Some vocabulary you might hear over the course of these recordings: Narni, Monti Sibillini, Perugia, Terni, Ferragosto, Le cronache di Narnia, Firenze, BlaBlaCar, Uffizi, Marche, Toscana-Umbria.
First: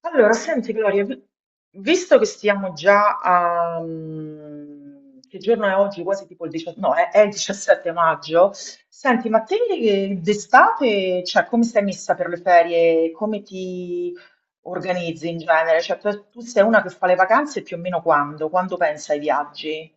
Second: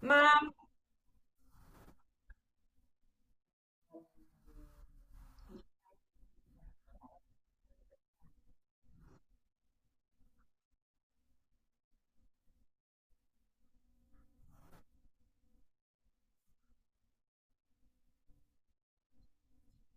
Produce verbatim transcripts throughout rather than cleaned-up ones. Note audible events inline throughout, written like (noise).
Ma Allora, senti Gloria, vi- visto che stiamo già a... mm, che giorno è oggi? Quasi tipo il diciassette, no, è, è il diciassette maggio. Senti, ma te eh, d'estate, cioè, come stai messa per le ferie? Come ti organizzi in genere? Cioè, tu, tu sei una che fa le vacanze più o meno quando? Quando pensa ai viaggi?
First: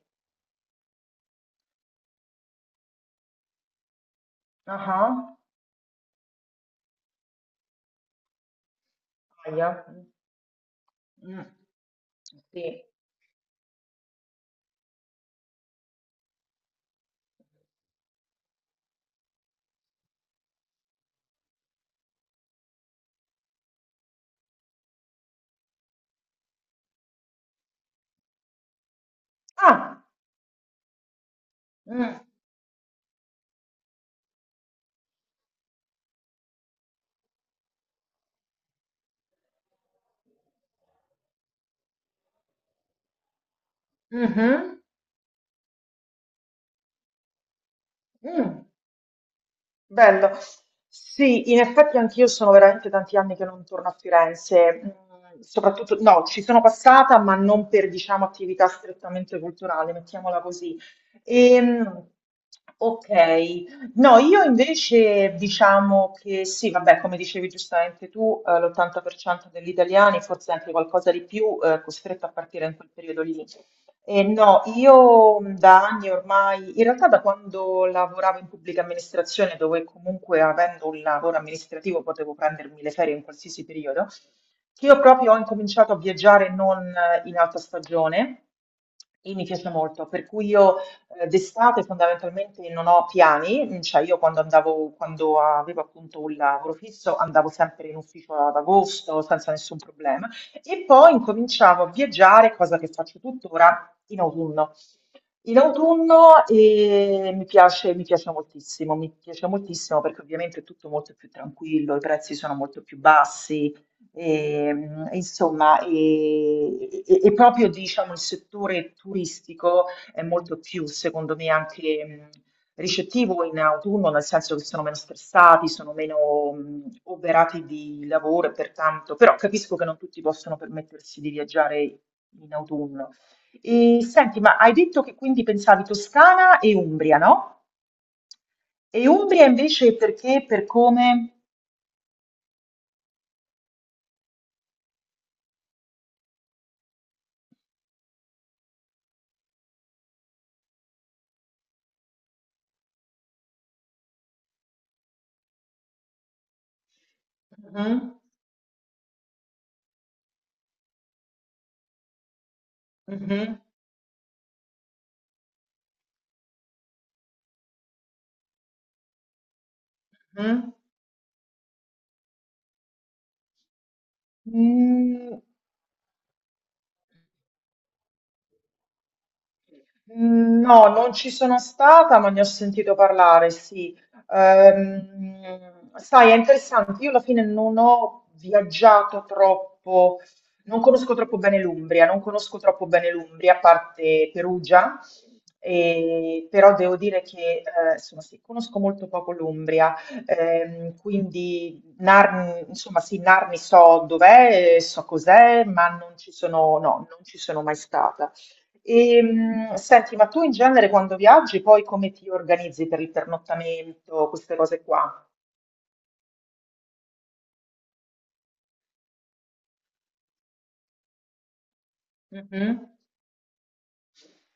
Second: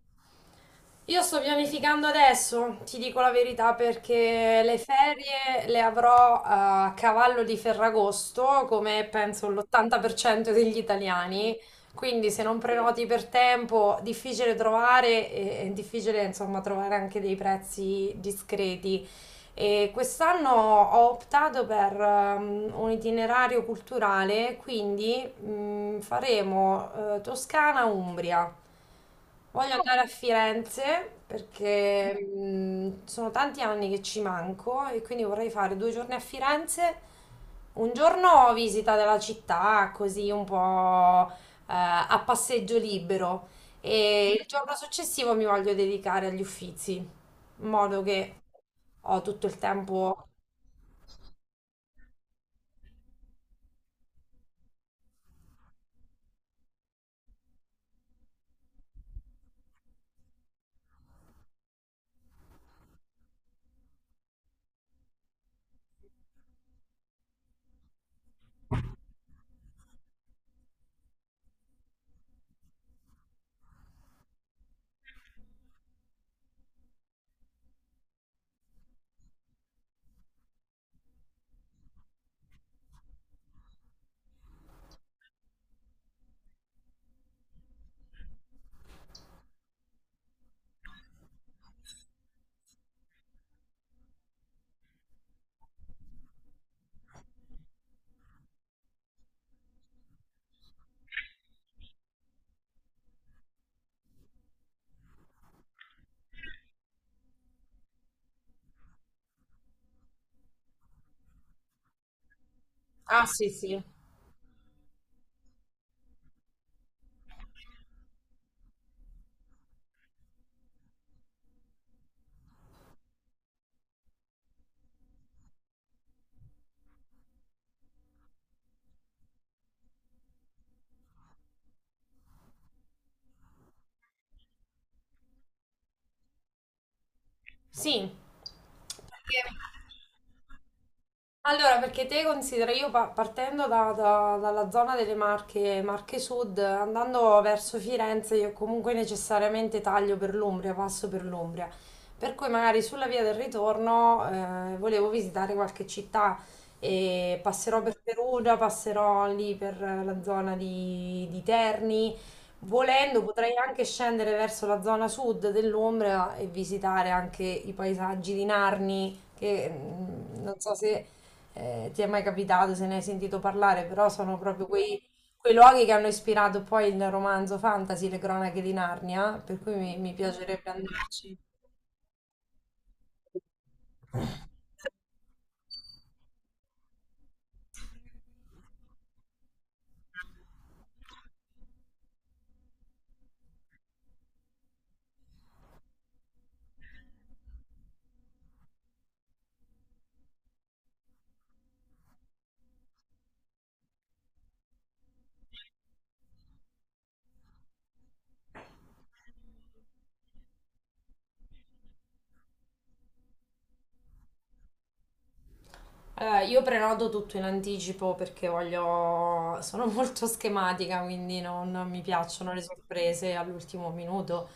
io sto pianificando adesso, ti dico la verità, perché le Ah, ah, ferie le avrò a cavallo di Ferragosto, come penso ahia. l'ottanta per cento degli Mm. italiani. Quindi se non Sì. prenoti per tempo, difficile trovare e è difficile, insomma, trovare anche dei prezzi discreti. E quest'anno ho optato per ehm, un itinerario culturale, quindi mm, faremo eh, Toscana-Umbria. Voglio andare Ah, a Firenze perché mm, mm, sono tanti anni che ci manco e quindi vorrei fare due giorni a Firenze, un giorno visita della città, così un po' eh, a passeggio libero e il giorno mhm, successivo mi voglio dedicare agli Uffizi in modo che mm. ho tutto il tempo. Bello. Sì, in effetti anch'io sono veramente tanti anni che non torno a Firenze, mm, soprattutto, no, ci sono passata, ma non per, diciamo, attività strettamente culturale, mettiamola così. Ehm, ok, no, io invece diciamo che sì, vabbè, come dicevi giustamente tu, eh, l'ottanta per cento degli italiani, forse anche qualcosa di più, eh, costretto a partire in quel periodo lì. Eh, no, io mh, da anni ormai, in realtà da quando lavoravo in pubblica amministrazione, dove comunque avendo un lavoro amministrativo potevo prendermi le ferie in qualsiasi periodo, che io proprio ho incominciato a viaggiare non eh, in alta stagione e mi piace molto, per cui io eh, d'estate fondamentalmente non ho piani, mm, cioè io quando andavo, quando avevo appunto un lavoro fisso andavo sempre in ufficio ad agosto senza nessun problema. E poi incominciavo a viaggiare, cosa che faccio tuttora, in autunno. In autunno eh, mi piace, mi piace moltissimo, mi piace moltissimo perché ovviamente è tutto molto più tranquillo, i prezzi sono molto più Ah, sì, bassi, sì. e, mh, insomma, e, e- e proprio diciamo, il settore turistico è molto più, secondo me, anche mh, ricettivo in autunno, nel senso che sono meno stressati, sono meno mh, oberati di lavoro e pertanto, però capisco che non tutti possono permettersi di viaggiare in autunno. E senti, ma hai detto che quindi pensavi Toscana e Umbria, no? Sì. E Perché... Umbria invece perché, per come? Allora, perché te considera, io pa- partendo da- da- dalla zona delle Marche, Marche Sud, andando verso Firenze, io comunque necessariamente taglio per l'Umbria, passo per l'Umbria. Per cui magari sulla via del ritorno eh, volevo visitare qualche città e passerò per Mhm, Perugia, passerò lì per la zona di, di Terni. Volendo potrei mhm, anche scendere verso la zona sud dell'Umbria e visitare anche i paesaggi di Narni, che mm, non mhm. so se eh, ti è mai capitato se ne hai sentito parlare, però sono proprio quei, Mm, quei luoghi che hanno ispirato poi il romanzo fantasy, Le cronache di Narnia, per cui mi, mi mm, piacerebbe no, non ci andarci. sono stata, ma ne ho sentito parlare, sì. Ehm, sai, è interessante, io alla fine non ho viaggiato troppo, non conosco troppo bene l'Umbria, non conosco troppo bene l'Umbria, a parte Perugia, e- però devo dire che, eh, insomma, sì, conosco molto poco l'Umbria, ehm, quindi Narni, insomma, sì, Narni so dov'è, so cos'è, ma non ci sono, no, non ci sono mai stata. E, mh, senti, ma tu in genere quando viaggi, poi come ti organizzi per il pernottamento, queste cose qua? Allora, io prenoto tutto in anticipo perché voglio... sono (laughs) molto schematica, quindi non mi piacciono le Mhm, sorprese all'ultimo minuto.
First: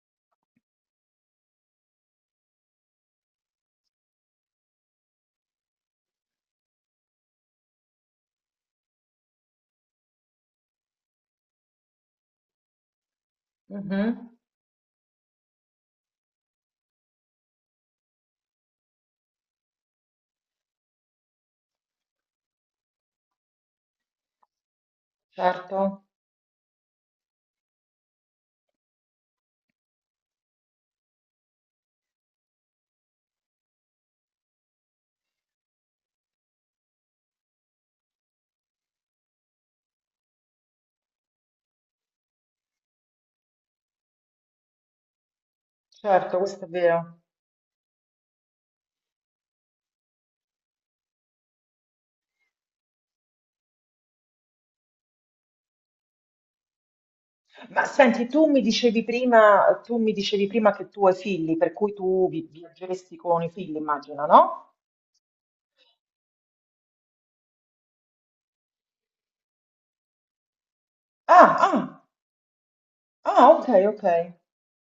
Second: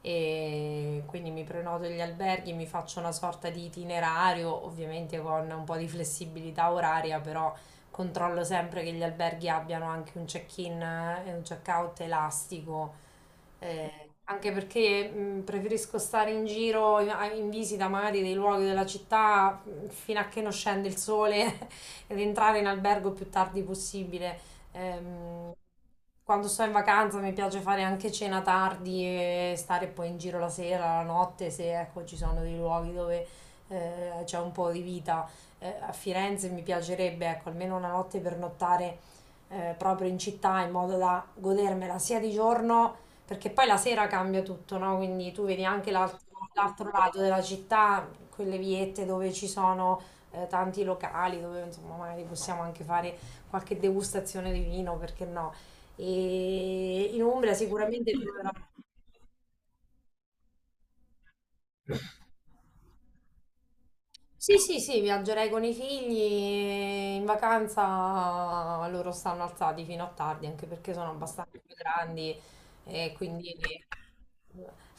E quindi mi prenoto gli alberghi, mi faccio una sorta di itinerario, ovviamente con un po' di flessibilità oraria, però controllo sempre che gli alberghi abbiano anche un check-in e un check-out elastico eh, mhm, anche perché mh, preferisco stare in giro in, a- in visita magari dei luoghi della città mh, fino a che non scende il sole (laughs) ed entrare in albergo il più tardi possibile. Ehm, certo, Quando sto in vacanza mi piace fare anche cena tardi e stare poi in giro la sera, la notte, se ecco, ci sono dei luoghi dove eh, c'è un po' di vita. Eh, a Firenze mi piacerebbe ecco, almeno una notte per nottare eh, proprio in città in modo da godermela sia di giorno perché poi la sera cambia tutto, no? Quindi tu vedi anche l'altro certo, questo è l'altro lato vero. della città, quelle viette dove ci sono eh, tanti locali, dove insomma magari possiamo anche fare qualche degustazione di vino, perché no? E in Umbria Ma sicuramente senti, tu troverò. mi dicevi prima, tu mi dicevi prima che tu hai figli, per cui tu vi- viaggeresti con i figli, immagino, Sì, no? sì, sì, viaggerei con i figli e in vacanza loro stanno alzati fino a tardi, anche perché sono Ah, abbastanza ah, grandi e ah, quindi ok, ok.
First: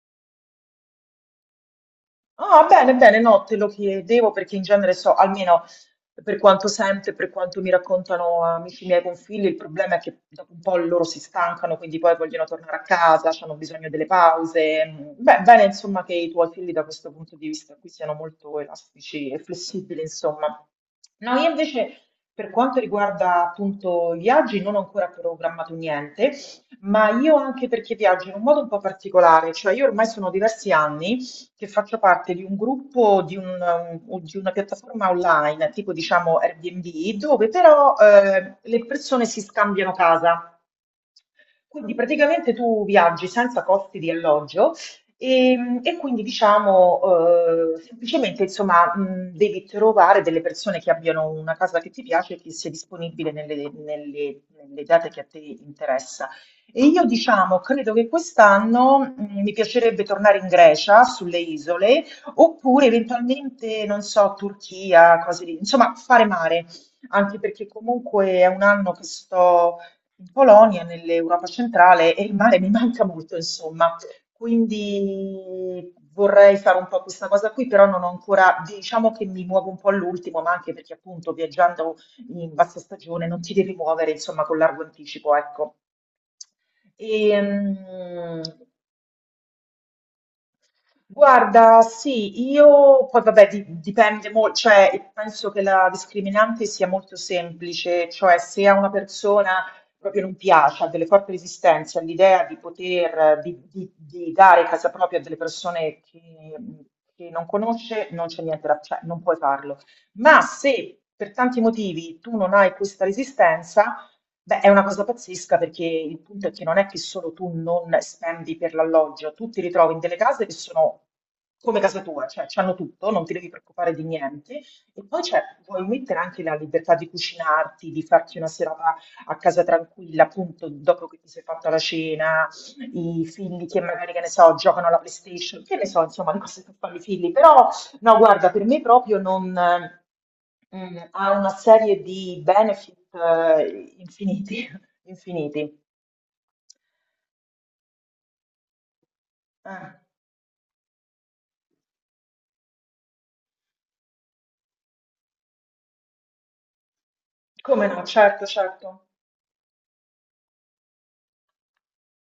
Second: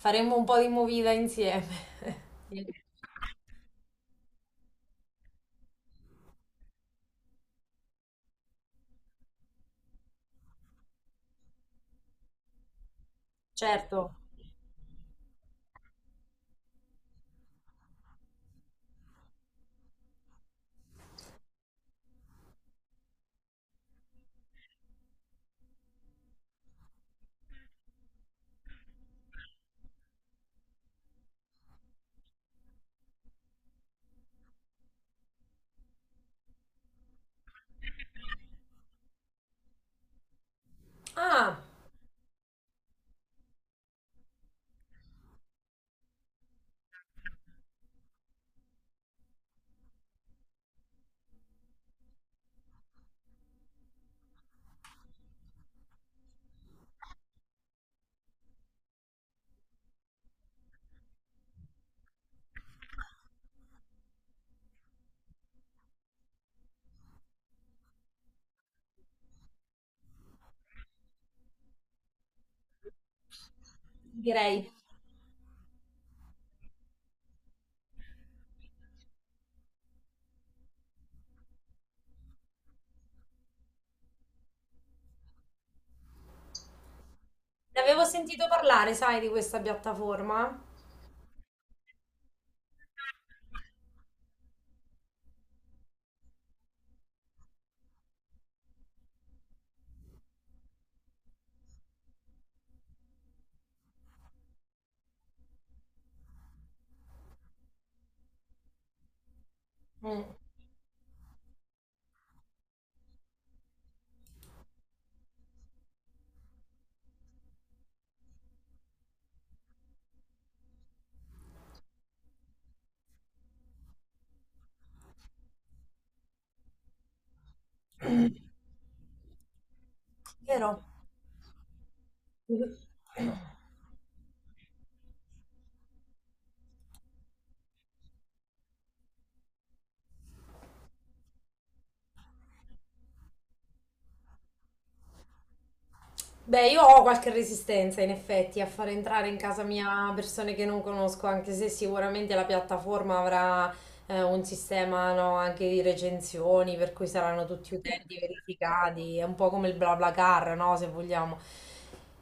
faremo un po' di movida insieme. Ah, bene, (laughs) bene, no, te lo chiedevo perché in genere so, almeno per quanto sento e per quanto mi raccontano amici miei con figli, il problema è che dopo un po' loro si stancano, quindi poi vogliono tornare a casa, hanno bisogno delle Certo. pause. Mm, beh, bene, insomma, che i tuoi figli da questo punto di vista qui siano molto elastici e flessibili, insomma. No, io invece per quanto riguarda appunto i viaggi non ho ancora programmato niente, ma io anche perché viaggio in un modo un po' particolare, cioè io ormai sono diversi anni che faccio parte di un gruppo, di, un, um, o di una piattaforma online, tipo diciamo Airbnb, dove però eh, le persone si scambiano casa. Ah, Quindi praticamente tu viaggi senza costi di alloggio e, e quindi diciamo eh, semplicemente insomma mh, devi trovare delle persone che abbiano una casa che ti piace e che sia disponibile nelle, nelle- nelle date che a te interessa. E io diciamo credo che quest'anno mh, mi piacerebbe tornare in Grecia, sulle isole, oppure eventualmente, non so, Turchia, cose lì, insomma fare mare, anche perché comunque è un anno che sto in Polonia, nell'Europa centrale e il mare mi manca molto, insomma. direi. Quindi vorrei fare un po' questa cosa qui, però non ho ancora, diciamo che mi muovo un po' all'ultimo, ma anche perché appunto viaggiando in bassa stagione non ti devi muovere, insomma, con largo anticipo, ecco. E, Ne avevo sentito parlare, sai, di questa piattaforma? guarda, sì, io poi vabbè di- dipende molto, cioè penso che la discriminante sia molto semplice, cioè se a una persona proprio non piace, ha delle forti resistenze all'idea di poter, eh, di, di- di dare casa propria a delle persone che, che non conosce, non c'è niente da, cioè non puoi farlo. Mm, Ma se per tanti motivi tu non hai questa resistenza, beh, è una cosa pazzesca perché il punto è che non è che solo tu non spendi per l'alloggio, tu ti ritrovi in delle case che sono come casa tua, cioè c'hanno tutto, non ti devi preoccupare di niente. E poi c'è, vuoi mettere anche la libertà di cucinarti, di farti una serata a casa tranquilla, appunto, vero? dopo che ti sei fatta la cena, i figli che magari, che ne so, giocano alla PlayStation, che ne so, insomma, le cose che fanno i figli, però no, guarda, per me proprio non, mm, ha una serie di benefit eh, infiniti, (laughs) infiniti. Beh, io ho qualche resistenza in effetti a far entrare in casa Eh, mia persone che non conosco, anche se sicuramente la piattaforma avrà eh, un sistema, no, anche di recensioni, per cui saranno tutti come no? utenti Certo, certo, verificati, è un po' come il BlaBlaCar, no, se vogliamo.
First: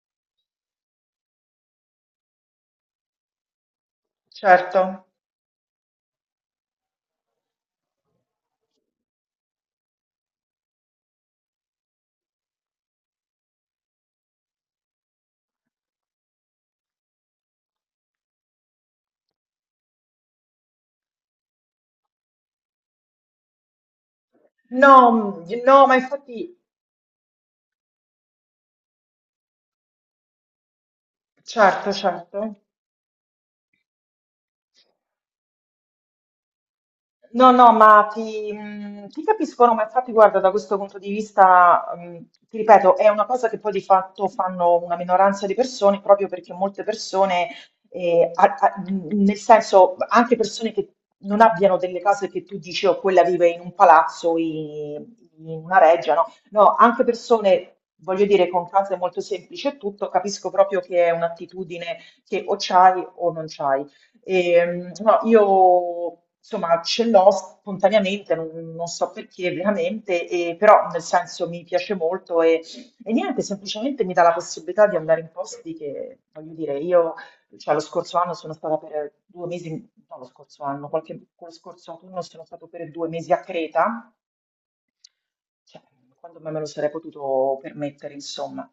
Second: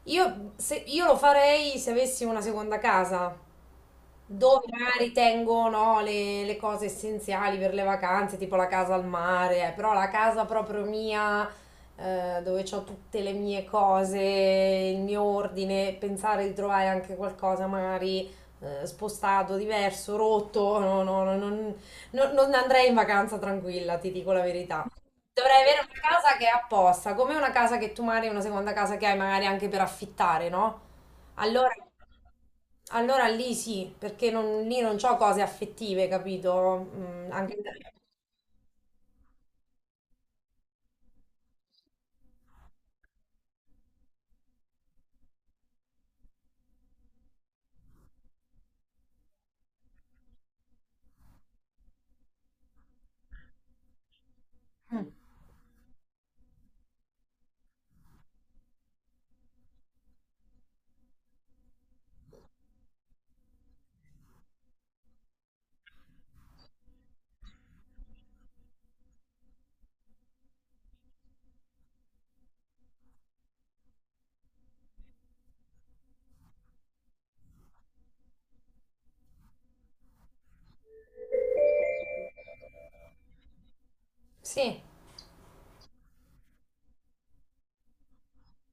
Io, se- io lo farei se avessi una seconda casa, dove certo. magari tengo no, le, le cose essenziali per le vacanze, tipo la casa al mare, eh, però la casa proprio mia, eh, dove ho tutte le mie cose, il mio ordine, pensare di trovare anche qualcosa magari eh, spostato, diverso, rotto, no, no, no, non, non- non andrei in vacanza tranquilla, ti dico la verità. No, Dovrei mm, avere no, ma una casa che è infatti, apposta, come una casa che tu magari, una seconda casa che hai magari anche per affittare, no? Allora, certo, certo. allora lì sì, perché non- lì non c'ho cose affettive, capito? Mm, No, anche... no, ma ti, mh, ti capisco, no, ma infatti guarda, da questo punto di vista, mh, ti ripeto, è una cosa che poi di fatto fanno una minoranza di persone proprio perché molte persone, eh, a- a- mh, nel senso anche persone che non abbiano delle case che tu dici, oh, quella vive in un palazzo, in, in una reggia, no? No, anche persone, voglio dire, con case molto semplici e tutto, capisco proprio che è un'attitudine che o c'hai o non c'hai. E, mm, no, io insomma ce l'ho spontaneamente, non, non so perché veramente, e- però nel senso mi piace molto e, e niente, semplicemente mi dà la possibilità di andare in posti che, voglio dire, io, cioè lo scorso anno sono stata per due mesi, no lo scorso anno, qualche, lo scorso autunno sono stato per due mesi a Creta Sì, cioè, quando me me lo sarei potuto permettere, insomma.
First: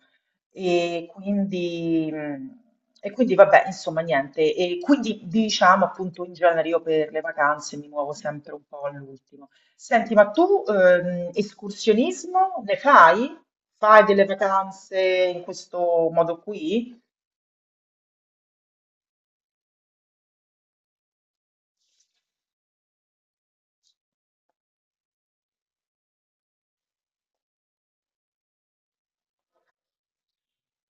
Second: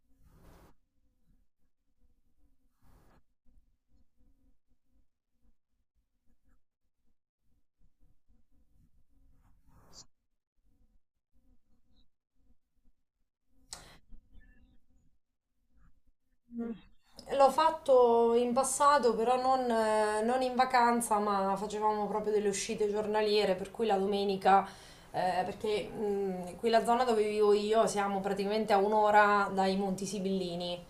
E quindi, mh, e quindi vabbè, insomma, niente. E quindi diciamo appunto in genere io per le vacanze mi muovo sempre un po' all'ultimo. Senti, ma tu ehm, escursionismo ne fai? Fai delle vacanze in questo modo qui? l'ho fatto in passato, però non, eh, non in vacanza, ma facevamo proprio delle uscite giornaliere, per cui la domenica, eh, perché mm, qui la zona dove vivo io siamo praticamente a un'ora dai Monti Sibillini.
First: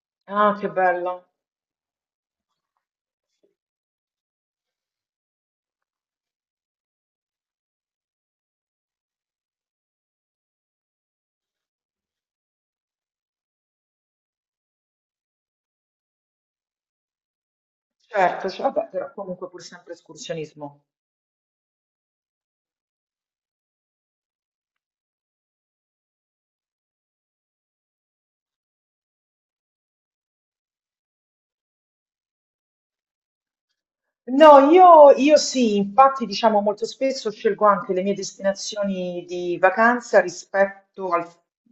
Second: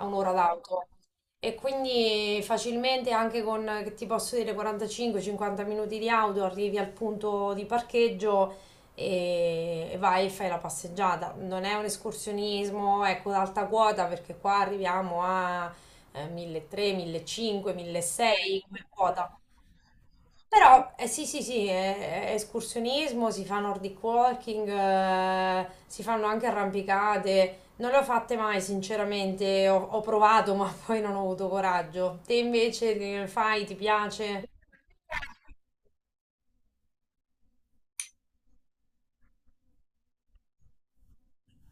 A un'ora Ah, che d'auto. bello. E quindi facilmente anche con, eh, che ti posso dire, quarantacinque cinquanta minuti di auto arrivi al punto di parcheggio e e vai e fai la passeggiata. Non è un escursionismo, ecco, ad alta quota perché qua arriviamo a eh, milletrecento, millecinquecento, Certo, milleseicento cioè, come vabbè, però quota. comunque pur sempre escursionismo. Però eh, sì, sì, sì, è, è escursionismo, si fa nordic walking, eh, si fanno anche arrampicate. Non le ho fatte mai, sinceramente, ho, ho provato, (laughs) ma poi non ho avuto coraggio. Te invece ne fai, ti piace? No, io, io sì, infatti diciamo molto spesso scelgo anche le mie destinazioni di vacanza rispetto al,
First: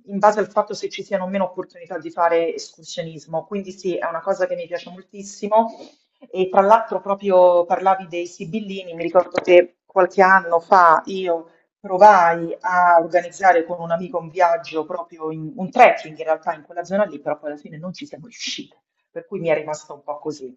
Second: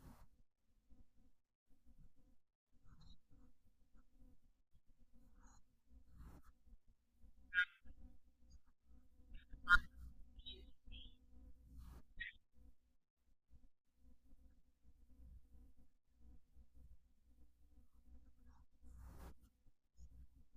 in base al fatto se ci siano o meno opportunità di fare escursionismo, quindi sì, è una cosa che mi piace moltissimo e tra l'altro proprio parlavi dei Sibillini, mi ricordo che qualche anno fa io provai a organizzare con un amico un viaggio proprio in, un trekking in realtà in quella zona lì, però poi alla fine non ci siamo riusciti, per cui mi è rimasta un po' così.